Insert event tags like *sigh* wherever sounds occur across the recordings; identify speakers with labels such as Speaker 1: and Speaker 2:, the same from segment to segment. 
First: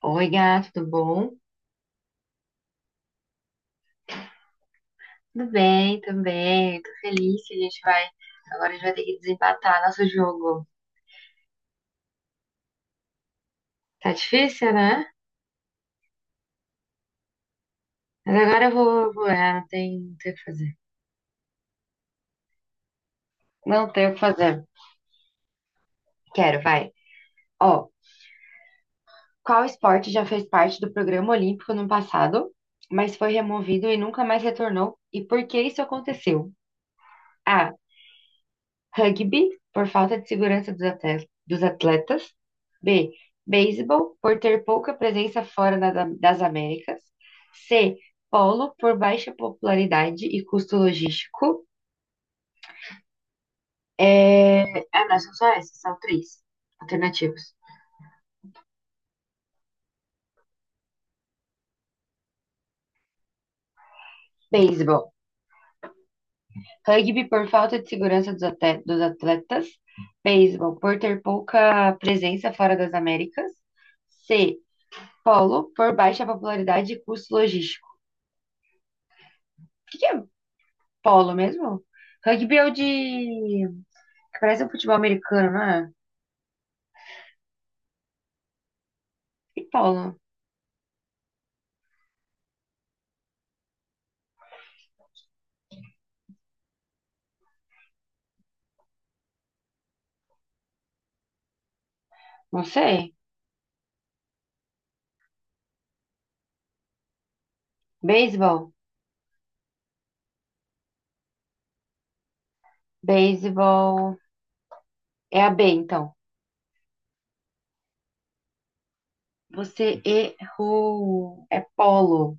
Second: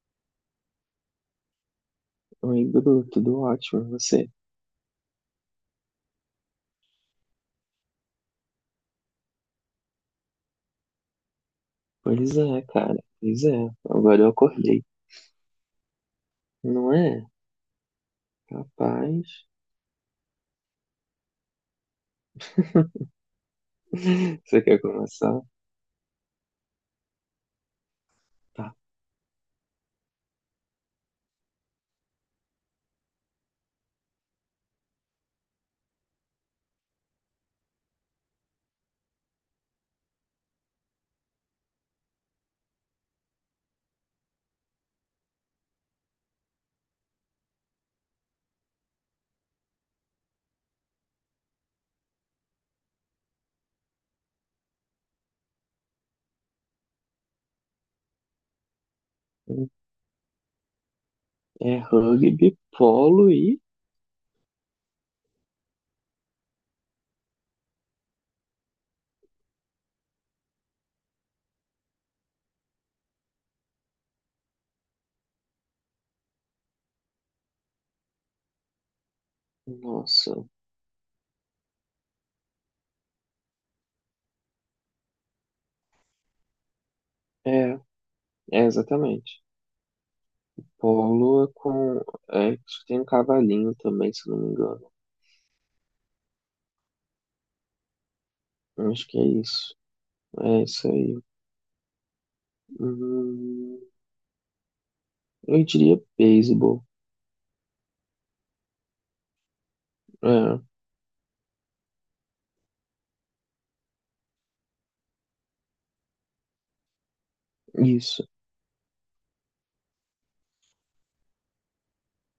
Speaker 1: Oi, gato, tudo bom?
Speaker 2: Oi, Bruno, tudo ótimo, e você?
Speaker 1: Tudo bem também. Tô feliz que a gente vai. Agora a gente vai ter que desempatar nosso jogo.
Speaker 2: Pois é, cara, pois é.
Speaker 1: Tá
Speaker 2: Agora eu
Speaker 1: difícil,
Speaker 2: acordei,
Speaker 1: né?
Speaker 2: não é?
Speaker 1: Mas agora eu vou.
Speaker 2: Rapaz,
Speaker 1: Não tem o que fazer.
Speaker 2: *laughs*
Speaker 1: Não tem o que
Speaker 2: você
Speaker 1: fazer.
Speaker 2: quer começar?
Speaker 1: Quero, vai. Ó,
Speaker 2: Tá.
Speaker 1: qual esporte já fez parte do programa olímpico no passado, mas foi removido e nunca mais retornou? E por que isso aconteceu? A. Rugby, por falta de segurança dos atletas. B. Beisebol, por ter pouca presença fora das Américas. C. Polo, por baixa popularidade e custo logístico. É... Ah, não, são só essas, são três alternativas.
Speaker 2: É rugby, polo e.
Speaker 1: Beisebol. Rugby por falta de segurança dos atletas. Beisebol por ter pouca presença fora das Américas. C. Polo por baixa popularidade e custo logístico. O que que é
Speaker 2: Nossa,
Speaker 1: Polo mesmo? Rugby é o de que parece um futebol americano, não é?
Speaker 2: é, é exatamente.
Speaker 1: E polo?
Speaker 2: Polo é com. É, acho que tem um cavalinho também, se não me engano. Acho que é isso. É isso aí.
Speaker 1: Não sei.
Speaker 2: Hum, eu diria beisebol.
Speaker 1: Beisebol?
Speaker 2: É,
Speaker 1: Beisebol. É a B, então.
Speaker 2: isso.
Speaker 1: Você errou. É polo.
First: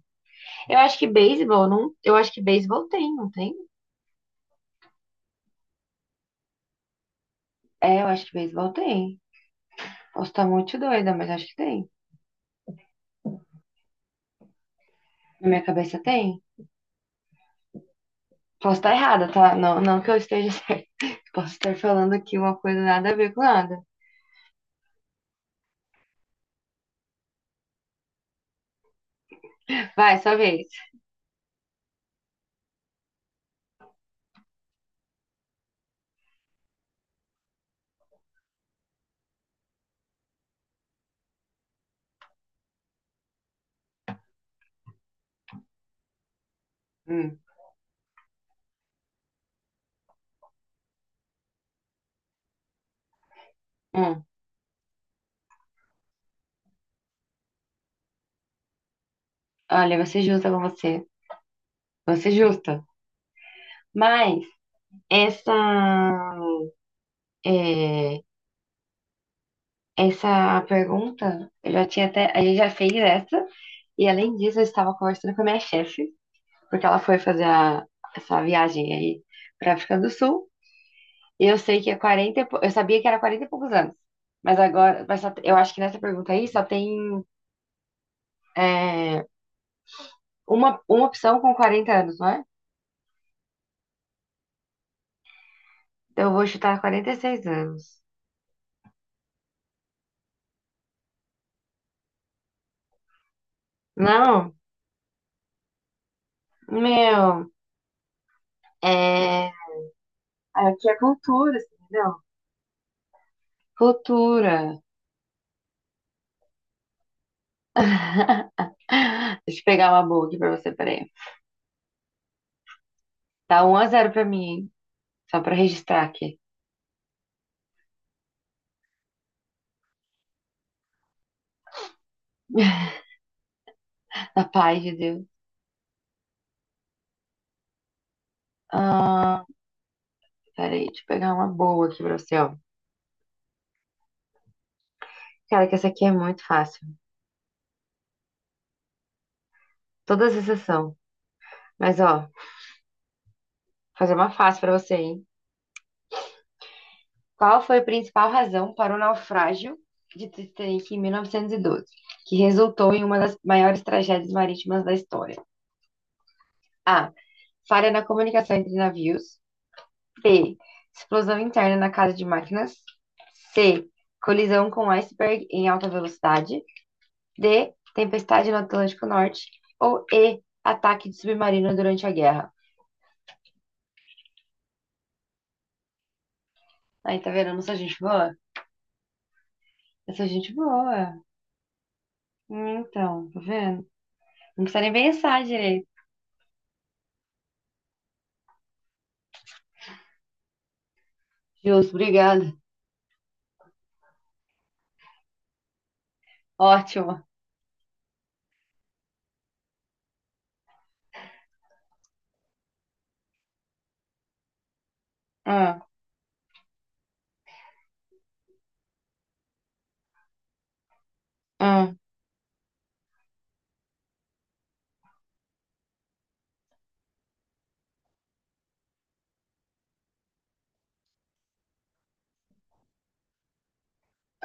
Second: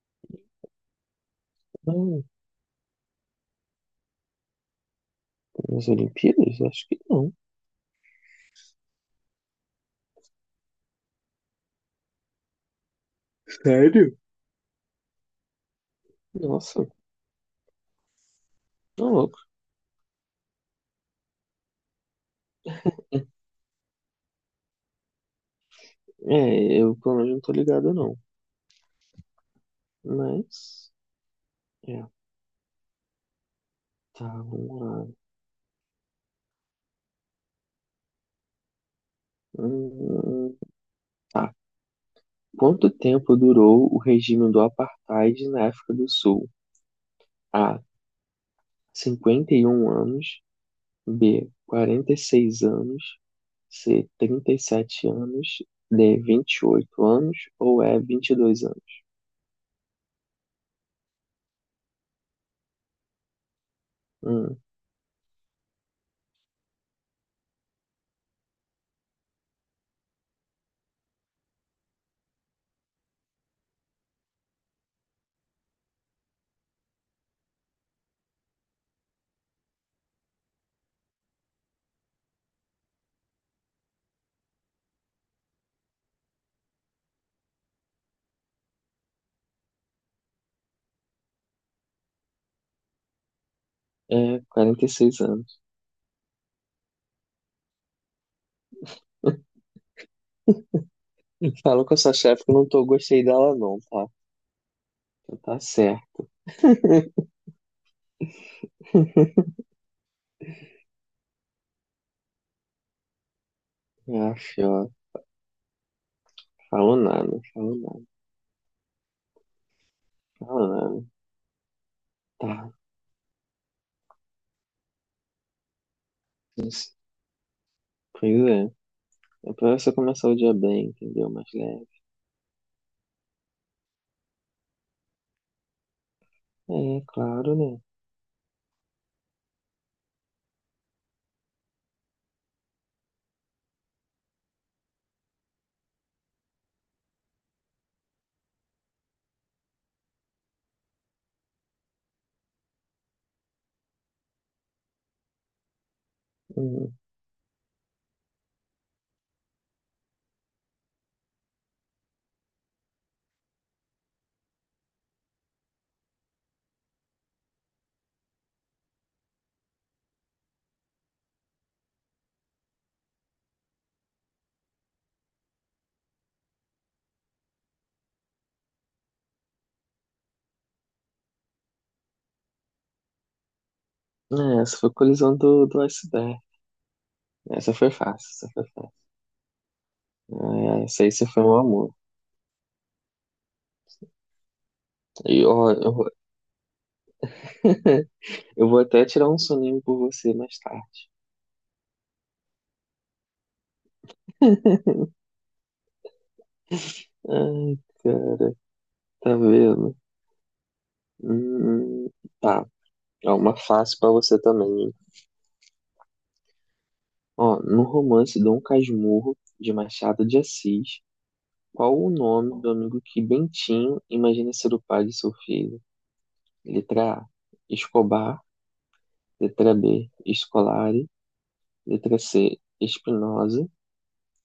Speaker 1: Eu acho que beisebol não. Eu
Speaker 2: Não,
Speaker 1: acho que beisebol tem, não tem?
Speaker 2: nas Olimpíadas? Acho que não.
Speaker 1: É, eu acho que beisebol tem. Posso estar muito doida, mas acho que tem.
Speaker 2: Sério?
Speaker 1: Na minha cabeça tem.
Speaker 2: Nossa.
Speaker 1: Posso estar
Speaker 2: Não,
Speaker 1: errada,
Speaker 2: louco.
Speaker 1: tá? Não, não que eu esteja *laughs* certa. Posso estar falando aqui uma coisa nada a ver com nada.
Speaker 2: É, eu pelo menos não tô ligado, não.
Speaker 1: Vai, sua vez.
Speaker 2: Mas. É, tá, vamos lá. Hum, tá. Quanto tempo durou o regime do Apartheid na África do Sul?
Speaker 1: Hum,
Speaker 2: A. 51 anos. B. 46 anos. C.
Speaker 1: hum.
Speaker 2: 37 anos. D. 28 anos. Ou E. 22 anos?
Speaker 1: Olha, eu vou ser justa com você. Vou ser justa. Mas
Speaker 2: Hum,
Speaker 1: essa, é, essa pergunta, eu já tinha até. A gente já fez essa, e além disso, eu estava conversando com a minha chefe, porque ela foi fazer essa viagem aí para África do Sul. E eu sei que é Eu sabia que era 40 e poucos anos. Mas agora, eu acho que nessa pergunta aí só tem é, uma opção com 40 anos, não é?
Speaker 2: é, 46 anos.
Speaker 1: Então eu vou chutar 46 anos.
Speaker 2: *laughs* Falou com a sua chefe que eu não tô, gostei dela, não, tá?
Speaker 1: Não,
Speaker 2: Então tá certo. *laughs*
Speaker 1: meu, é, aqui é cultura, assim, entendeu?
Speaker 2: Ah,
Speaker 1: Futura.
Speaker 2: fio. Falou nada, falou nada,
Speaker 1: Deixa eu pegar uma boa aqui pra
Speaker 2: falou
Speaker 1: você,
Speaker 2: nada.
Speaker 1: peraí.
Speaker 2: Tá,
Speaker 1: Tá 1 a 0 pra mim, hein? Só pra registrar aqui.
Speaker 2: mas- pois é. É pra você começar o dia bem, entendeu? Mais leve.
Speaker 1: Na paz de Deus.
Speaker 2: É, claro, né?
Speaker 1: Ah, peraí, deixa eu pegar uma boa aqui pra você, ó. Cara, que essa aqui é muito fácil. Todas exceção. Mas, ó, vou fazer uma fácil pra você, hein?
Speaker 2: Uhum.
Speaker 1: Qual foi a principal razão para o naufrágio de Titanic em 1912, que resultou em uma das maiores tragédias marítimas da história? A. Falha na comunicação entre navios. B. Explosão interna na casa de máquinas. C. Colisão com iceberg em alta velocidade. D. Tempestade no Atlântico Norte. Ou E. Ataque de submarino durante a guerra.
Speaker 2: É, essa foi a colisão do iceberg.
Speaker 1: Aí, tá vendo? Eu não
Speaker 2: Essa
Speaker 1: sou
Speaker 2: foi
Speaker 1: gente
Speaker 2: fácil.
Speaker 1: boa?
Speaker 2: Essa foi.
Speaker 1: Eu sou gente
Speaker 2: É, essa aí
Speaker 1: boa.
Speaker 2: você foi um amor.
Speaker 1: Então, tá vendo? Não precisa nem pensar
Speaker 2: E ó,
Speaker 1: direito.
Speaker 2: eu, *laughs* eu vou até tirar um soninho por você mais tarde.
Speaker 1: Justo, obrigada. Ótimo.
Speaker 2: Ai, cara, tá vendo? Hum, tá. É uma fácil pra você também, hein?
Speaker 1: Ah,
Speaker 2: Ó, no romance Dom Casmurro, de Machado de Assis.
Speaker 1: ah,
Speaker 2: Qual o nome do amigo que Bentinho imagina ser o pai de seu filho? Letra A, Escobar. Letra B, Scolari. Letra C, Espinosa.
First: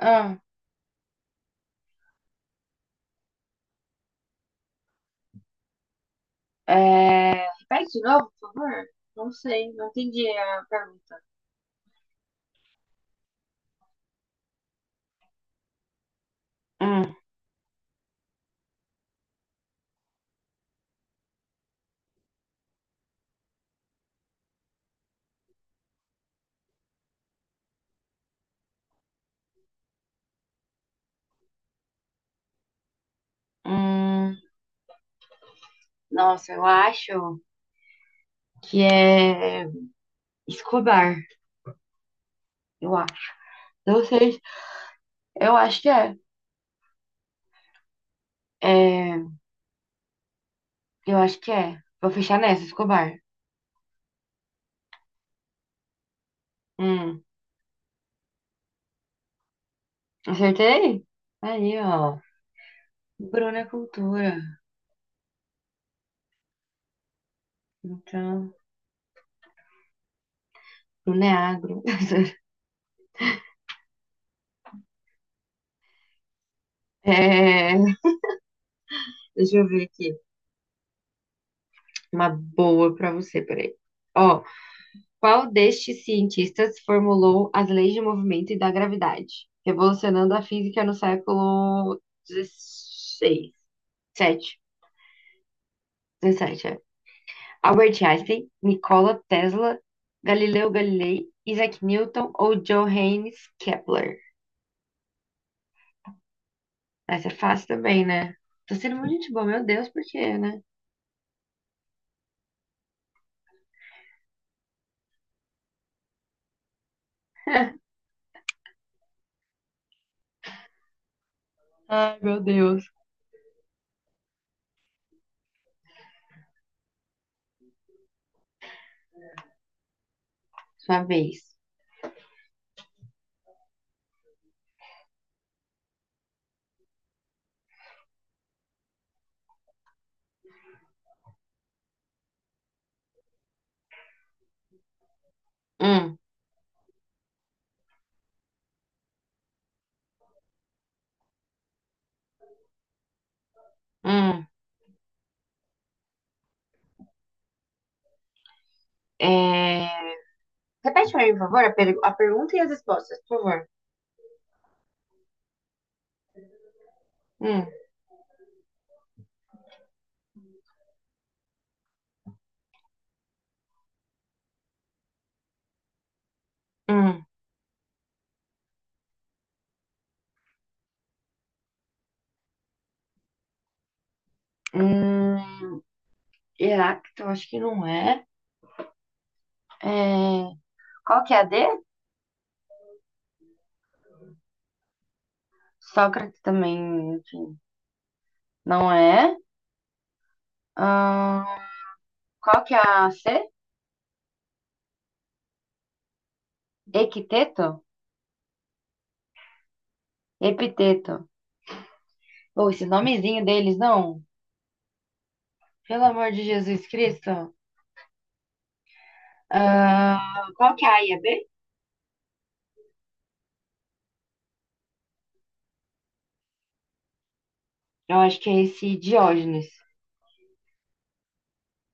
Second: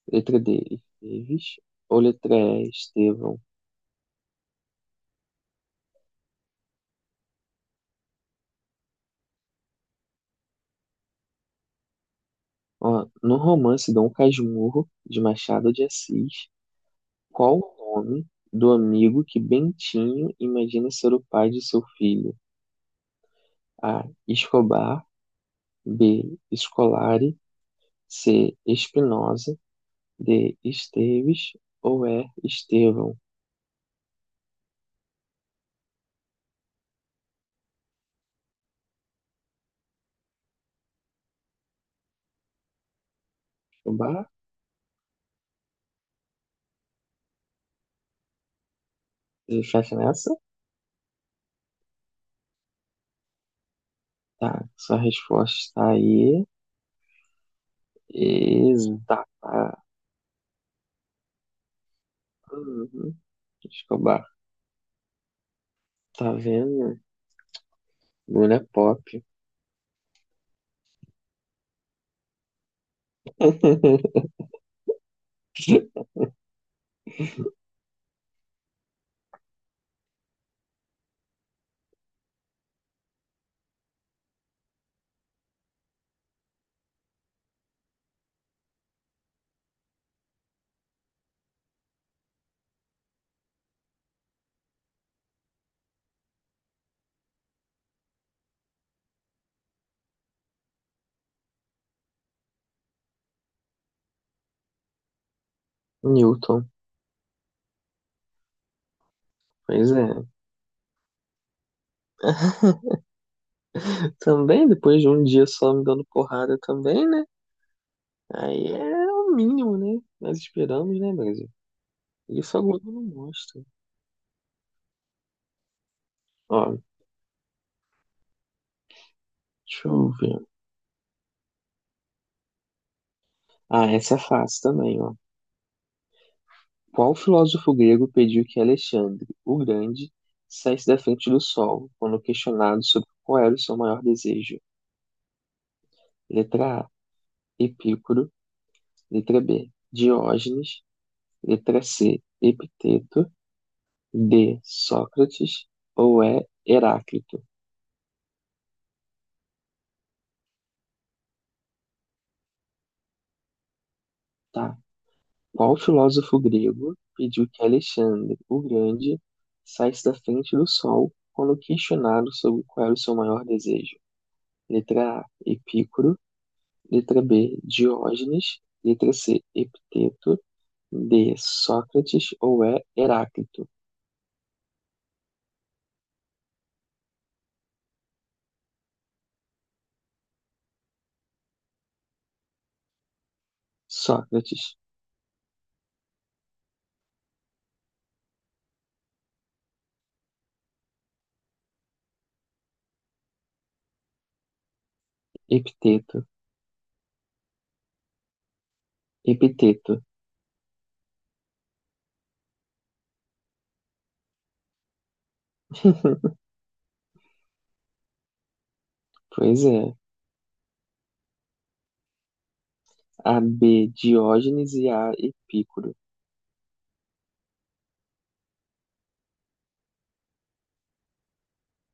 Speaker 1: ah.
Speaker 2: Letra D, Esteves. Ou letra E, Estevão.
Speaker 1: Repete de novo, por favor. Não sei, não entendi a pergunta.
Speaker 2: Ó, no romance Dom Casmurro, de Machado de Assis,
Speaker 1: Hum,
Speaker 2: qual o nome do amigo que Bentinho imagina ser o pai de seu filho? A, Escobar. B, Scolari. C, Espinosa. De Esteves ou é Estevão?
Speaker 1: hum. Nossa, eu acho que é Escobar, eu acho. Não
Speaker 2: Chubar?
Speaker 1: sei. Eu acho que é. É,
Speaker 2: Você fecha nessa?
Speaker 1: eu acho que é. Vou fechar nessa, Escobar.
Speaker 2: Tá, sua resposta está aí.
Speaker 1: Hum,
Speaker 2: Exata.
Speaker 1: Acertei? Aí, ó.
Speaker 2: Uhum.
Speaker 1: Bruno é
Speaker 2: Escobar.
Speaker 1: cultura.
Speaker 2: Tá vendo?
Speaker 1: Então,
Speaker 2: Mulher pop.
Speaker 1: Bruno é agro. *laughs*
Speaker 2: *laughs*
Speaker 1: É, deixa eu ver aqui. Uma boa pra você, peraí. Ó, qual destes cientistas formulou as leis de movimento e da gravidade, revolucionando a física no século XVI? Sete, 17, Albert Einstein, Nikola Tesla, Galileu Galilei, Isaac Newton ou Johannes Kepler?
Speaker 2: Newton.
Speaker 1: Essa é fácil também, né? Tô sendo muito gente boa, meu Deus,
Speaker 2: Pois
Speaker 1: por
Speaker 2: é.
Speaker 1: quê, né?
Speaker 2: Também, depois de um dia só me dando porrada também, né? Aí é o mínimo, né? Nós esperamos, né, Brasil?
Speaker 1: Ai, meu
Speaker 2: Isso a
Speaker 1: Deus.
Speaker 2: Globo não mostra. Ó, deixa eu ver.
Speaker 1: Sua vez.
Speaker 2: Ah, essa é fácil também, ó. Qual filósofo grego pediu que Alexandre, o Grande, saísse da frente do sol, quando questionado sobre qual era o seu maior desejo?
Speaker 1: Hum,
Speaker 2: Letra A, Epícoro. Letra B, Diógenes. Letra C, Epiteto.
Speaker 1: hum.
Speaker 2: D, Sócrates. Ou E, Heráclito.
Speaker 1: É... Repete pra mim, por favor, a pergunta e as respostas, por favor.
Speaker 2: Tá. Qual filósofo grego pediu que
Speaker 1: Hum,
Speaker 2: Alexandre, o Grande, saísse da frente do sol, quando questionado sobre qual era o seu maior desejo? Letra A, Epícoro. Letra
Speaker 1: hum,
Speaker 2: B, Diógenes. Letra C, Epiteto. D, Sócrates ou é Heráclito?
Speaker 1: hum. Heráclito, eu acho que não é. É, qual que é a D?
Speaker 2: Sócrates,
Speaker 1: Sócrates também, enfim, não é. Ahn, Qual que é a C?
Speaker 2: Epiteto,
Speaker 1: Equiteto?
Speaker 2: Epiteto.
Speaker 1: Epiteto. Ou esse nomezinho deles, não? Pelo amor
Speaker 2: *laughs*
Speaker 1: de Jesus Cristo.
Speaker 2: Pois é.
Speaker 1: Ah, qual que é a IAB?
Speaker 2: A B, Diógenes e A, Epícoro.
Speaker 1: Eu acho que é esse Diógenes.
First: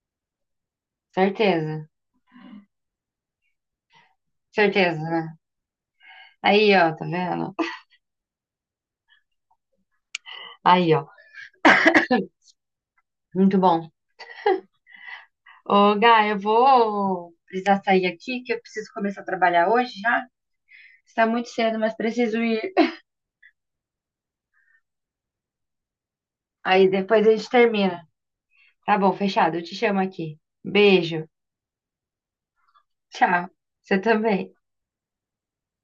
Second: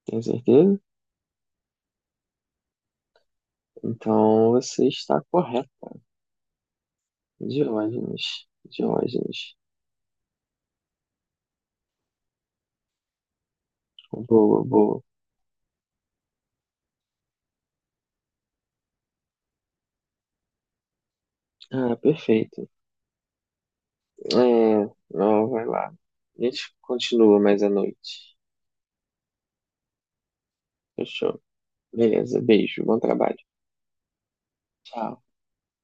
Speaker 2: Tem certeza?
Speaker 1: Certeza.
Speaker 2: Então você
Speaker 1: Certeza,
Speaker 2: está
Speaker 1: né?
Speaker 2: correto.
Speaker 1: Aí, ó, tá vendo?
Speaker 2: Diógenes, Diógenes.
Speaker 1: Aí, ó. Muito bom.
Speaker 2: Boa, boa.
Speaker 1: Ô, Gá, eu vou precisar sair aqui, que eu preciso começar a trabalhar hoje já. Está muito cedo,
Speaker 2: Ah,
Speaker 1: mas preciso
Speaker 2: perfeito.
Speaker 1: ir.
Speaker 2: É, não, vai lá. A gente
Speaker 1: Aí depois a
Speaker 2: continua
Speaker 1: gente
Speaker 2: mais à
Speaker 1: termina.
Speaker 2: noite.
Speaker 1: Tá bom, fechado. Eu te chamo aqui. Beijo.
Speaker 2: Fechou. Beleza, beijo, bom trabalho.
Speaker 1: Tchau. Você também.
Speaker 2: Tchau.